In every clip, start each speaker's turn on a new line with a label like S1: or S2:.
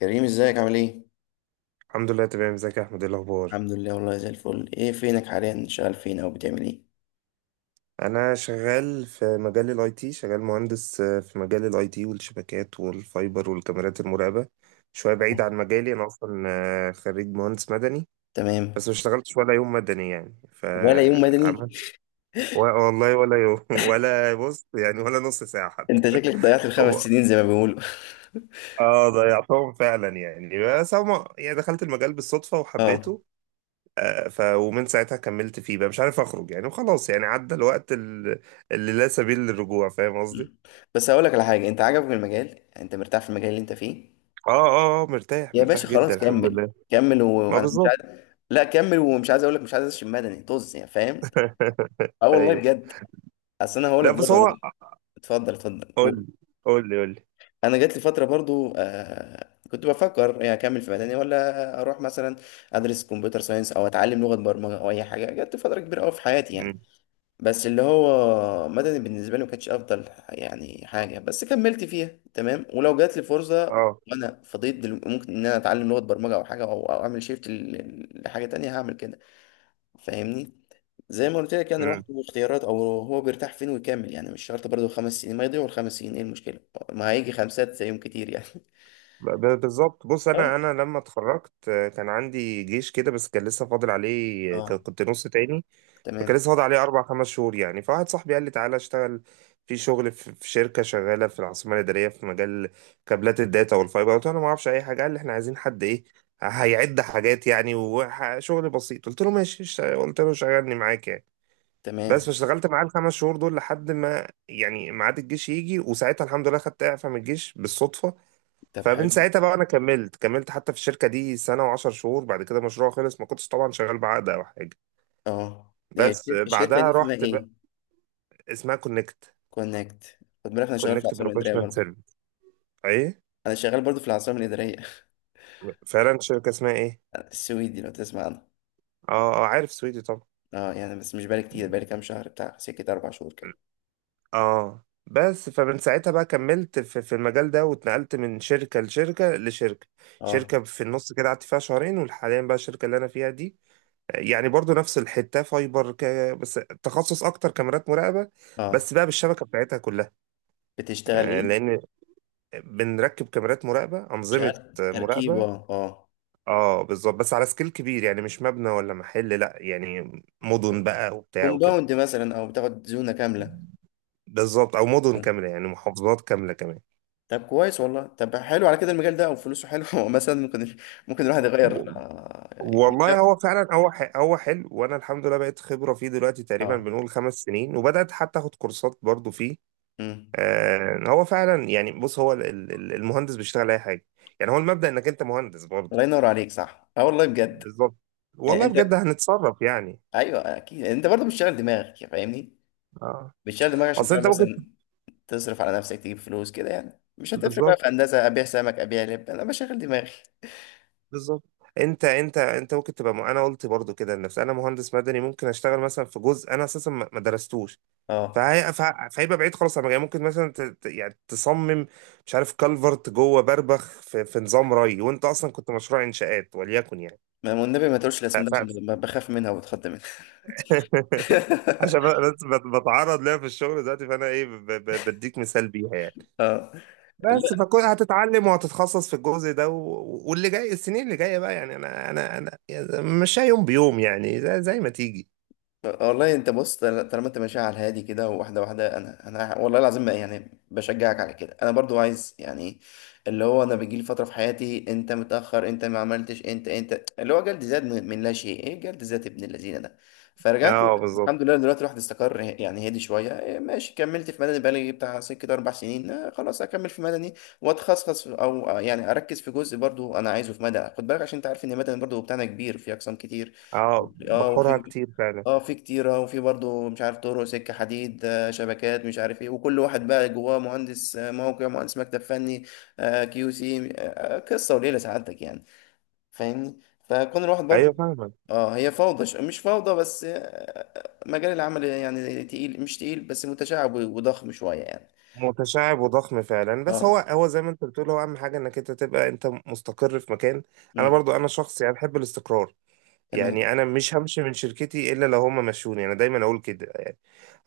S1: كريم ازيك عامل ايه؟
S2: الحمد لله تمام. ازيك يا احمد؟ ايه الاخبار؟
S1: الحمد لله والله زي الفل، ايه فينك حاليا؟ شغال فين او بتعمل ايه؟
S2: انا شغال في مجال الاي تي، شغال مهندس في مجال الاي تي والشبكات والفايبر والكاميرات المراقبه. شويه بعيد عن
S1: اه،
S2: مجالي انا اصلا. خريج مهندس مدني.
S1: تمام.
S2: بس ما اشتغلتش ولا يوم مدني يعني
S1: ولا يوم مدني.
S2: فعملت. و- والله ولا يوم ولا بص يعني ولا نص ساعه حتى.
S1: انت شكلك ضيعت الخمس
S2: هو-
S1: سنين زي ما بيقولوا.
S2: اه ضيعتهم فعلا يعني، بس هما يعني دخلت المجال بالصدفه
S1: اه.
S2: وحبيته. آه، ف ومن ساعتها كملت فيه، بقى مش عارف اخرج يعني، وخلاص يعني عدى الوقت اللي لا سبيل للرجوع. فاهم قصدي؟
S1: مم. بس هقول لك على حاجه، انت عجبك المجال؟ يعني انت مرتاح في المجال اللي انت فيه؟
S2: اه اه اه، مرتاح
S1: يا
S2: مرتاح
S1: باشا
S2: جدا
S1: خلاص
S2: الحمد
S1: كمل.
S2: لله.
S1: كمل
S2: ما
S1: وانا مش
S2: بالظبط.
S1: عايز. لا كمل، ومش عايز اقول لك مش عايز اشم مدني، طز يعني، فاهم. اه والله
S2: ايوه.
S1: بجد. اصل انا هقول
S2: لا
S1: لك
S2: بس
S1: برضه انا.
S2: هو.
S1: اتفضل اتفضل
S2: قول
S1: قول.
S2: لي قول لي قول لي.
S1: انا جات لي فتره برضو كنت بفكر يعني اكمل في مدني ولا اروح مثلا ادرس كمبيوتر ساينس او اتعلم لغه برمجه او اي حاجه. جات لي فتره كبيره قوي في حياتي.
S2: مم.
S1: بس اللي هو مدني بالنسبه لي ما كانتش افضل يعني حاجه، بس كملت فيها تمام. ولو جات لي فرصه
S2: اه.
S1: وانا فضيت ممكن ان انا اتعلم لغه برمجه او حاجه، أو اعمل شيفت لحاجه تانية، هعمل كده. فاهمني. زي ما قلت لك يعني الواحد
S2: مم.
S1: له اختيارات، او هو بيرتاح فين ويكمل، يعني مش شرط برضه خمس سنين. ما يضيعوا الخمس سنين، ايه المشكله؟ ما هيجي خمسات زيهم كتير يعني.
S2: بالظبط. بص
S1: اه
S2: انا لما اتخرجت كان عندي جيش كده، بس كان لسه فاضل عليه،
S1: اه.
S2: كنت نص تاني. فكان
S1: تمام
S2: لسه فاضل عليه أربع خمس شهور يعني، فواحد صاحبي قال لي تعالى اشتغل في شغل في شركة شغالة في العاصمة الإدارية في مجال كابلات الداتا والفايبر. قلت له أنا ما أعرفش أي حاجة. قال لي إحنا عايزين حد إيه، هيعد حاجات يعني وشغل بسيط. قلت له ماشي قلت له شغلني معاك يعني. بس
S1: تمام.
S2: فاشتغلت معاه الخمس شهور دول لحد ما يعني ميعاد الجيش يجي، وساعتها الحمد لله خدت إعفاء من الجيش بالصدفة.
S1: طب
S2: فمن
S1: حلو.
S2: ساعتها بقى أنا كملت حتى في الشركة دي سنة وعشر شهور. بعد كده المشروع خلص، ما كنتش طبعا شغال بعقد أو حاجة.
S1: اه،
S2: بس
S1: الشركه دي
S2: بعدها
S1: اسمها
S2: رحت.
S1: ايه؟
S2: اسمها كونكت.
S1: كونكت. خد بالك انا شغال في
S2: كونكت
S1: العاصمه الاداريه
S2: بروفيشنال
S1: برضه.
S2: سيرفيس. ايه.
S1: انا شغال برضه في العاصمه الاداريه.
S2: فعلا، شركه اسمها ايه؟
S1: السويدي، لو تسمع عنها.
S2: اه اه عارف سويدي طبعا.
S1: اه، يعني بس مش بقالي كتير، بقالي كام شهر، بتاع سكه اربع شهور كده.
S2: اه بس فمن ساعتها بقى كملت في المجال ده، واتنقلت من شركة لشركة لشركة.
S1: اه
S2: شركة في النص كده قعدت فيها شهرين، وحاليا بقى الشركة اللي أنا فيها دي يعني برضو نفس الحتة، فايبر بس تخصص أكتر كاميرات مراقبة.
S1: اه.
S2: بس بقى بالشبكة بتاعتها كلها.
S1: بتشتغل ايه؟
S2: لأن بنركب كاميرات مراقبة، أنظمة
S1: شغال تركيب؟
S2: مراقبة.
S1: اه اه.
S2: اه بالظبط، بس على سكيل كبير يعني، مش مبنى ولا محل لا يعني، مدن بقى وبتاع وكده.
S1: كومباوند مثلا، او بتاخد زونه كامله؟
S2: بالظبط، او مدن كامله يعني، محافظات كامله كمان.
S1: طب كويس والله، طب حلو. على كده المجال ده او فلوسه حلو. مثلا ممكن، ممكن الواحد
S2: و-
S1: يغير، اه،
S2: والله هو فعلا هو حلو، وانا الحمد لله بقيت خبره فيه دلوقتي، تقريبا
S1: آه.
S2: بنقول 5 سنين، وبدات حتى اخد كورسات برضو فيه.
S1: مم.
S2: هو فعلا يعني بص هو المهندس بيشتغل اي حاجه يعني، هو المبدا انك انت مهندس برضو.
S1: الله ينور عليك، صح. اه والله بجد.
S2: بالظبط.
S1: يعني
S2: والله
S1: انت،
S2: بجد هنتصرف يعني.
S1: ايوه اكيد انت برضه بتشتغل دماغك، فاهمني.
S2: اه
S1: بتشتغل دماغك عشان
S2: اصل
S1: تعرف
S2: انت ممكن.
S1: مثلا تصرف على نفسك، تجيب فلوس كده، يعني مش هتفرق بقى
S2: بالظبط
S1: في هندسه. ابيع سمك، ابيع لب، انا بشغل دماغي.
S2: بالظبط. انت انت ممكن تبقى. انا قلت برضو كده لنفسي، انا مهندس مدني ممكن اشتغل مثلا في جزء انا اساسا ما درستوش،
S1: اه،
S2: فهيبقى بعيد خالص عن مجالي. ممكن مثلا يعني تصمم مش عارف كالفرت جوه بربخ في نظام ري، وانت اصلا كنت مشروع انشاءات وليكن يعني.
S1: والنبي ما تقولش
S2: ف...
S1: الاسم ده،
S2: ف...
S1: عشان بخاف منها وبتخض منها.
S2: عشان بس بتعرض ليها في الشغل دلوقتي، فانا ايه، بديك مثال بيها يعني.
S1: اه. لا
S2: بس فكل هتتعلم وهتتخصص في الجزء ده واللي جاي السنين اللي جايه بقى يعني انا انا يعني، مش يوم بيوم يعني، زي ما تيجي.
S1: والله. انت بص، طالما انت ماشي على الهادي كده واحده واحده، انا انا والله العظيم يعني بشجعك على كده. انا برضو عايز يعني، اللي هو انا بيجي لي فتره في حياتي انت متاخر، انت ما عملتش، انت انت اللي هو جلد ذات من لا شيء، ايه، جلد ذات ابن الذين ده. فرجعت
S2: اه بالظبط.
S1: الحمد لله دلوقتي الواحد استقر يعني، هدي شويه، إيه ماشي كملت في مدني بقالي بتاع سكه كده اربع سنين، خلاص اكمل في مدني واتخصص او، يعني اركز في جزء برضو انا عايزه في مدني. خد بالك عشان انت عارف ان مدني برضو بتاعنا كبير في اقسام كتير.
S2: اه
S1: اه
S2: بحورها
S1: وفي،
S2: كتير فعلا.
S1: اه في كتيرة، وفي برضو مش عارف طرق، سكة حديد، شبكات، مش عارف ايه. وكل واحد بقى جواه مهندس موقع، مهندس مكتب فني، كيو سي، قصة وليلة سعادتك يعني. فاهمني. فكون الواحد
S2: ايوه
S1: برضو،
S2: فاهمك.
S1: اه، هي فوضى، مش فوضى، بس مجال العمل يعني تقيل، مش تقيل، بس متشعب وضخم شوية يعني.
S2: متشعب وضخم فعلا، بس هو
S1: اه.
S2: هو زي ما انت بتقول، هو اهم حاجه انك انت تبقى انت مستقر في مكان. انا
S1: مم.
S2: برضو انا شخص يعني بحب الاستقرار. يعني
S1: تمام.
S2: انا مش همشي من شركتي الا لو هما مشوني، انا دايما اقول كده يعني.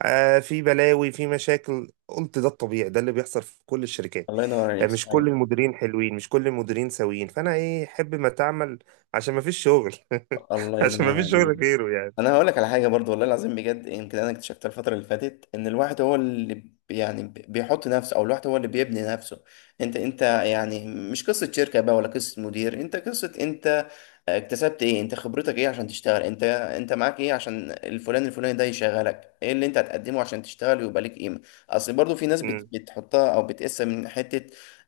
S2: في بلاوي في مشاكل، قلت ده الطبيعي، ده اللي بيحصل في كل الشركات.
S1: الله ينور عليك،
S2: مش كل
S1: صحيح.
S2: المديرين حلوين، مش كل المديرين سويين، فانا ايه احب ما تعمل عشان ما فيش شغل
S1: الله
S2: عشان ما
S1: ينور
S2: فيش
S1: عليك.
S2: شغل غيره يعني.
S1: انا هقول لك على حاجه برضو، والله العظيم بجد يمكن انا اكتشفتها الفتره اللي فاتت، ان الواحد هو اللي يعني بيحط نفسه، او الواحد هو اللي بيبني نفسه. انت انت يعني مش قصه شركه بقى، ولا قصه مدير، انت قصه انت. اكتسبت ايه، انت خبرتك ايه عشان تشتغل، انت انت معاك ايه عشان الفلان الفلاني ده يشغلك، ايه اللي انت هتقدمه عشان تشتغل ويبقى ليك قيمه. اصل برضو في ناس
S2: مم.
S1: بتحطها او بتقيسها من حته.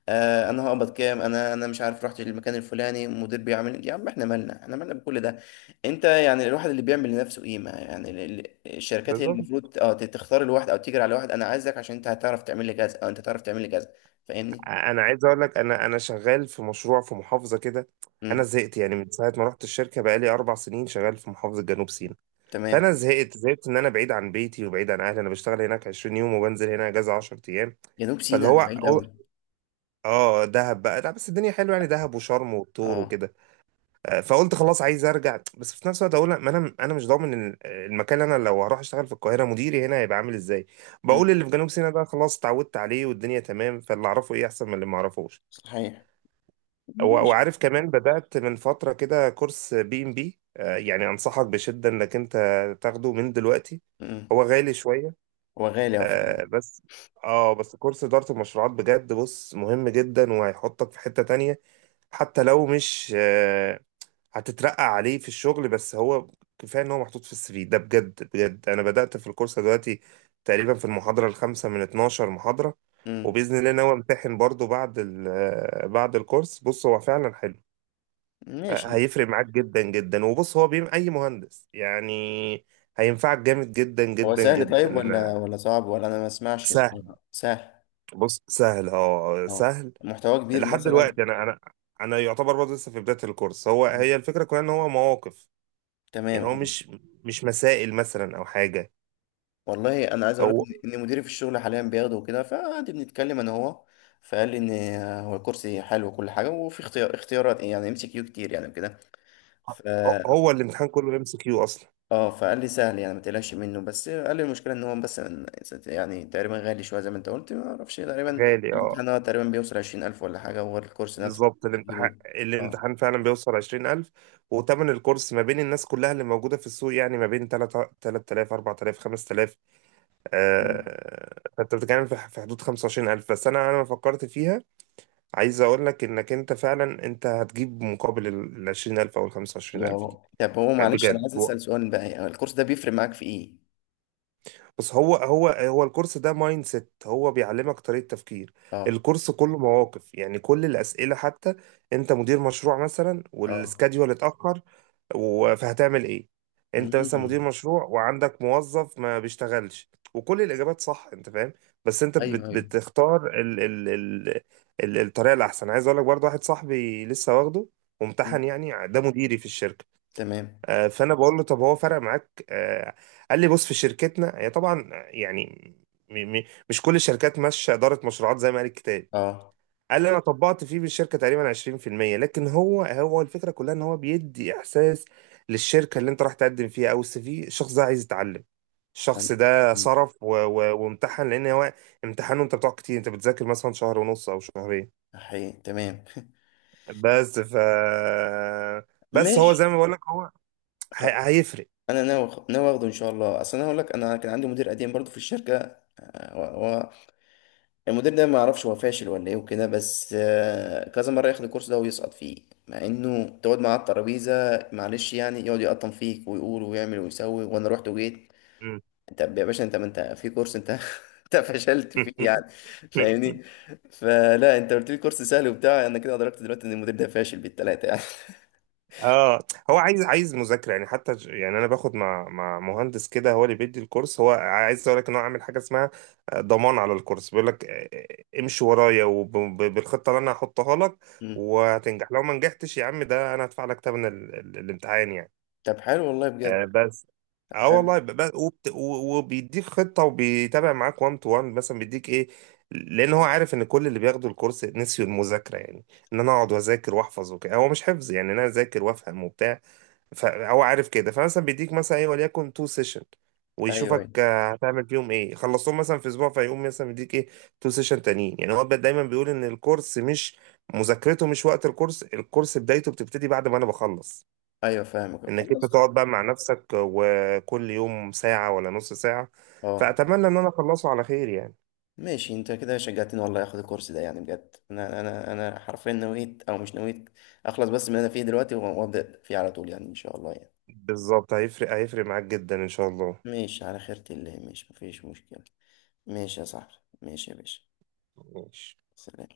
S1: آه، انا هقبض كام، انا انا مش عارف رحت للمكان الفلاني المدير بيعمل، يا عم احنا مالنا، احنا مالنا بكل ده. انت يعني الواحد اللي بيعمل لنفسه قيمه، يعني الشركات هي
S2: بالظبط.
S1: المفروض اه تختار الواحد، او تجري على واحد انا عايزك، عشان انت هتعرف تعمل لي كذا، او انت هتعرف تعمل لي كذا. فاهمني.
S2: انا عايز اقول لك انا شغال في مشروع في محافظه كده. انا
S1: امم.
S2: زهقت يعني من ساعه ما رحت الشركه بقالي 4 سنين شغال في محافظه جنوب سيناء.
S1: تمام.
S2: فانا زهقت زهقت ان انا بعيد عن بيتي وبعيد عن اهلي، انا بشتغل هناك 20 يوم وبنزل هنا اجازه 10 ايام.
S1: جنوب
S2: فاللي
S1: سيناء
S2: هو
S1: ده بعيد قوي.
S2: اه، دهب بقى، لا بس الدنيا حلوه يعني، دهب وشرم والطور
S1: اه.
S2: وكده. فقلت خلاص عايز ارجع، بس في نفس الوقت اقول لا، ما انا مش ضامن المكان اللي انا لو هروح اشتغل في القاهره، مديري هنا هيبقى عامل ازاي.
S1: امم.
S2: بقول اللي في جنوب سيناء ده خلاص اتعودت عليه والدنيا تمام، فاللي اعرفه ايه احسن من اللي ما اعرفوش.
S1: صحيح. ماشي.
S2: وعارف كمان بدأت من فترة كده كورس بي ام بي، يعني أنصحك بشدة إنك أنت تاخده من دلوقتي.
S1: مم.
S2: هو غالي شوية.
S1: هو غالي، هو فعلا.
S2: بس اه، بس كورس إدارة المشروعات بجد بص مهم جدا، وهيحطك في حتة تانية. حتى لو مش هتترقى عليه في الشغل، بس هو كفاية إن هو محطوط في السي في ده. بجد بجد أنا بدأت في الكورس دلوقتي، تقريبا في المحاضرة الخامسة من 12 محاضرة،
S1: مم.
S2: وبإذن الله ناوي أمتحن برضو بعد بعد الكورس. بص هو فعلا حلو،
S1: ماشي.
S2: هيفرق معاك جدا جدا، وبص هو بيم اي مهندس يعني، هينفعك جامد جدا
S1: هو
S2: جدا
S1: سهل
S2: جدا.
S1: طيب، ولا ولا صعب؟ ولا انا ما اسمعش
S2: سهل.
S1: صراحة. سهل.
S2: بص سهل، اه
S1: اه.
S2: سهل.
S1: محتواه كبير
S2: لحد
S1: مثلا؟
S2: دلوقتي انا انا يعتبر برضه لسه في بداية الكورس. هو
S1: مم.
S2: هي الفكرة كلها ان هو مواقف
S1: تمام
S2: يعني، هو
S1: آه.
S2: مش مسائل مثلا او حاجة.
S1: والله انا عايز اقول لك
S2: هو
S1: ان إن مديري في الشغل حاليا بياخده وكده، فقعد بنتكلم انا هو. فقال لي ان هو الكرسي حلو وكل حاجه، وفي اختيارات يعني ام سي كيو كتير يعني كده.
S2: هو الامتحان كله ام سي كيو اصلا.
S1: اه، فقال لي سهل يعني ما تقلقش منه، بس قال لي المشكله ان هو بس يعني تقريبا غالي شويه زي ما انت قلت، ما اعرفش تقريبا
S2: غالي اه.
S1: الامتحان هو تقريبا بيوصل 20,000 ولا حاجه، وغير الكورس نفسه
S2: بالظبط، الامتحان
S1: بتجيبه. اه.
S2: الامتحان فعلا بيوصل 20000، وتمن الكورس ما بين الناس كلها اللي موجودة في السوق يعني ما بين 3 3000 4000 5000.
S1: مم.
S2: فانت بتتكلم في حدود 25000. بس انا لما فكرت فيها، عايز اقول لك انك انت فعلا انت هتجيب مقابل ال 20000 او ال
S1: يا
S2: 25000 دي.
S1: رب. طب هو معلش انا
S2: بجد
S1: عايز اسال سؤال بقى، يعني الكورس ده بيفرق معاك في ايه؟
S2: بس هو الكورس ده مايند سيت، هو بيعلمك طريقة تفكير.
S1: اه
S2: الكورس كله مواقف يعني، كل الأسئلة حتى. انت مدير مشروع مثلا
S1: اه.
S2: والسكاديول اتأخر فهتعمل ايه؟ انت مثلا مدير
S1: مم.
S2: مشروع وعندك موظف ما بيشتغلش، وكل الاجابات صح، انت فاهم. بس انت
S1: ايوه ايوه.
S2: بتختار ال الطريقه الاحسن. عايز اقول لك برضه واحد صاحبي لسه واخده وامتحن
S1: مم.
S2: يعني، ده مديري في الشركه.
S1: تمام.
S2: فانا بقول له طب هو فرق معاك. قال لي بص في شركتنا هي طبعا يعني م- م- مش كل الشركات ماشيه اداره مشروعات زي ما قال الكتاب.
S1: اه.
S2: قال لي انا طبقت فيه بالشركه تقريبا 20%، لكن هو الفكره كلها ان هو بيدي احساس للشركه اللي انت راح تقدم فيها، او السي في الشخص ده عايز يتعلم، الشخص
S1: مم.
S2: ده صرف وامتحن لان هو، امتحانه انت بتقعد كتير، انت بتذاكر مثلا شهر ونص او شهرين.
S1: حقيقي تمام.
S2: بس ف بس هو
S1: ماشي.
S2: زي ما بقول لك، هو
S1: خ-
S2: هيفرق.
S1: انا ناوي ناوي اخده ان شاء الله. اصل انا اقول لك انا كان عندي مدير قديم برضو في الشركه، المدير ده ما يعرفش هو فاشل ولا ايه وكده، بس كذا مره ياخد الكورس ده ويسقط فيه، مع انه تقعد معاه على الترابيزه، معلش يعني يقعد يقطم فيك ويقول ويعمل ويسوي، وانا رحت وجيت انت يا باشا، انت ما انت في كورس انت. انت فشلت فيه يعني، فاهمني. فلا، انت قلت لي كورس سهل وبتاع، انا كده ادركت دلوقتي ان المدير ده فاشل بالثلاثه يعني.
S2: اه هو عايز مذاكره يعني. حتى يعني انا باخد مع مهندس كده هو اللي بيدي الكورس. هو عايز اقول لك ان هو عامل حاجه اسمها ضمان على الكورس، بيقول لك امشي ورايا وبالخطه اللي انا هحطها لك،
S1: مم.
S2: وهتنجح. لو ما نجحتش يا عم ده انا هدفع لك ثمن الامتحان يعني.
S1: طب حلو والله بجد.
S2: بس
S1: طب
S2: اه
S1: حلو.
S2: والله وبيديك خطه، وبيتابع معاك 1 تو 1 مثلا، بيديك ايه، لان هو عارف ان كل اللي بياخدوا الكورس نسيوا المذاكره يعني، ان انا اقعد واذاكر واحفظ وكده. هو مش حفظ يعني، إن انا اذاكر وافهم وبتاع. فهو عارف كده، فمثلا بيديك مثلا ايه وليكن تو سيشن،
S1: ايوه
S2: ويشوفك
S1: ايوه.
S2: هتعمل فيهم ايه، خلصتهم مثلا في اسبوع، فيقوم مثلا بيديك ايه تو سيشن تانيين. يعني هو دايما بيقول ان الكورس مش مذاكرته مش وقت الكورس، الكورس بدايته بتبتدي بعد ما انا بخلص،
S1: ايوه فاهمك
S2: انك انت
S1: خلاص.
S2: تقعد بقى مع نفسك وكل يوم ساعة ولا نص ساعة.
S1: اه.
S2: فأتمنى ان انا اخلصه على خير يعني.
S1: ماشي، انت كده شجعتني والله اخد الكورس ده يعني بجد. انا انا انا حرفيا نويت، او مش نويت اخلص بس من اللي انا فيه دلوقتي، وابدا فيه على طول يعني ان شاء الله يعني.
S2: بالظبط، هيفرق معاك جدا ان شاء الله.
S1: ماشي، على خيرة الله، ماشي مفيش مشكلة. ماشي يا صاحبي. ماشي يا باشا.
S2: ماشي
S1: سلام.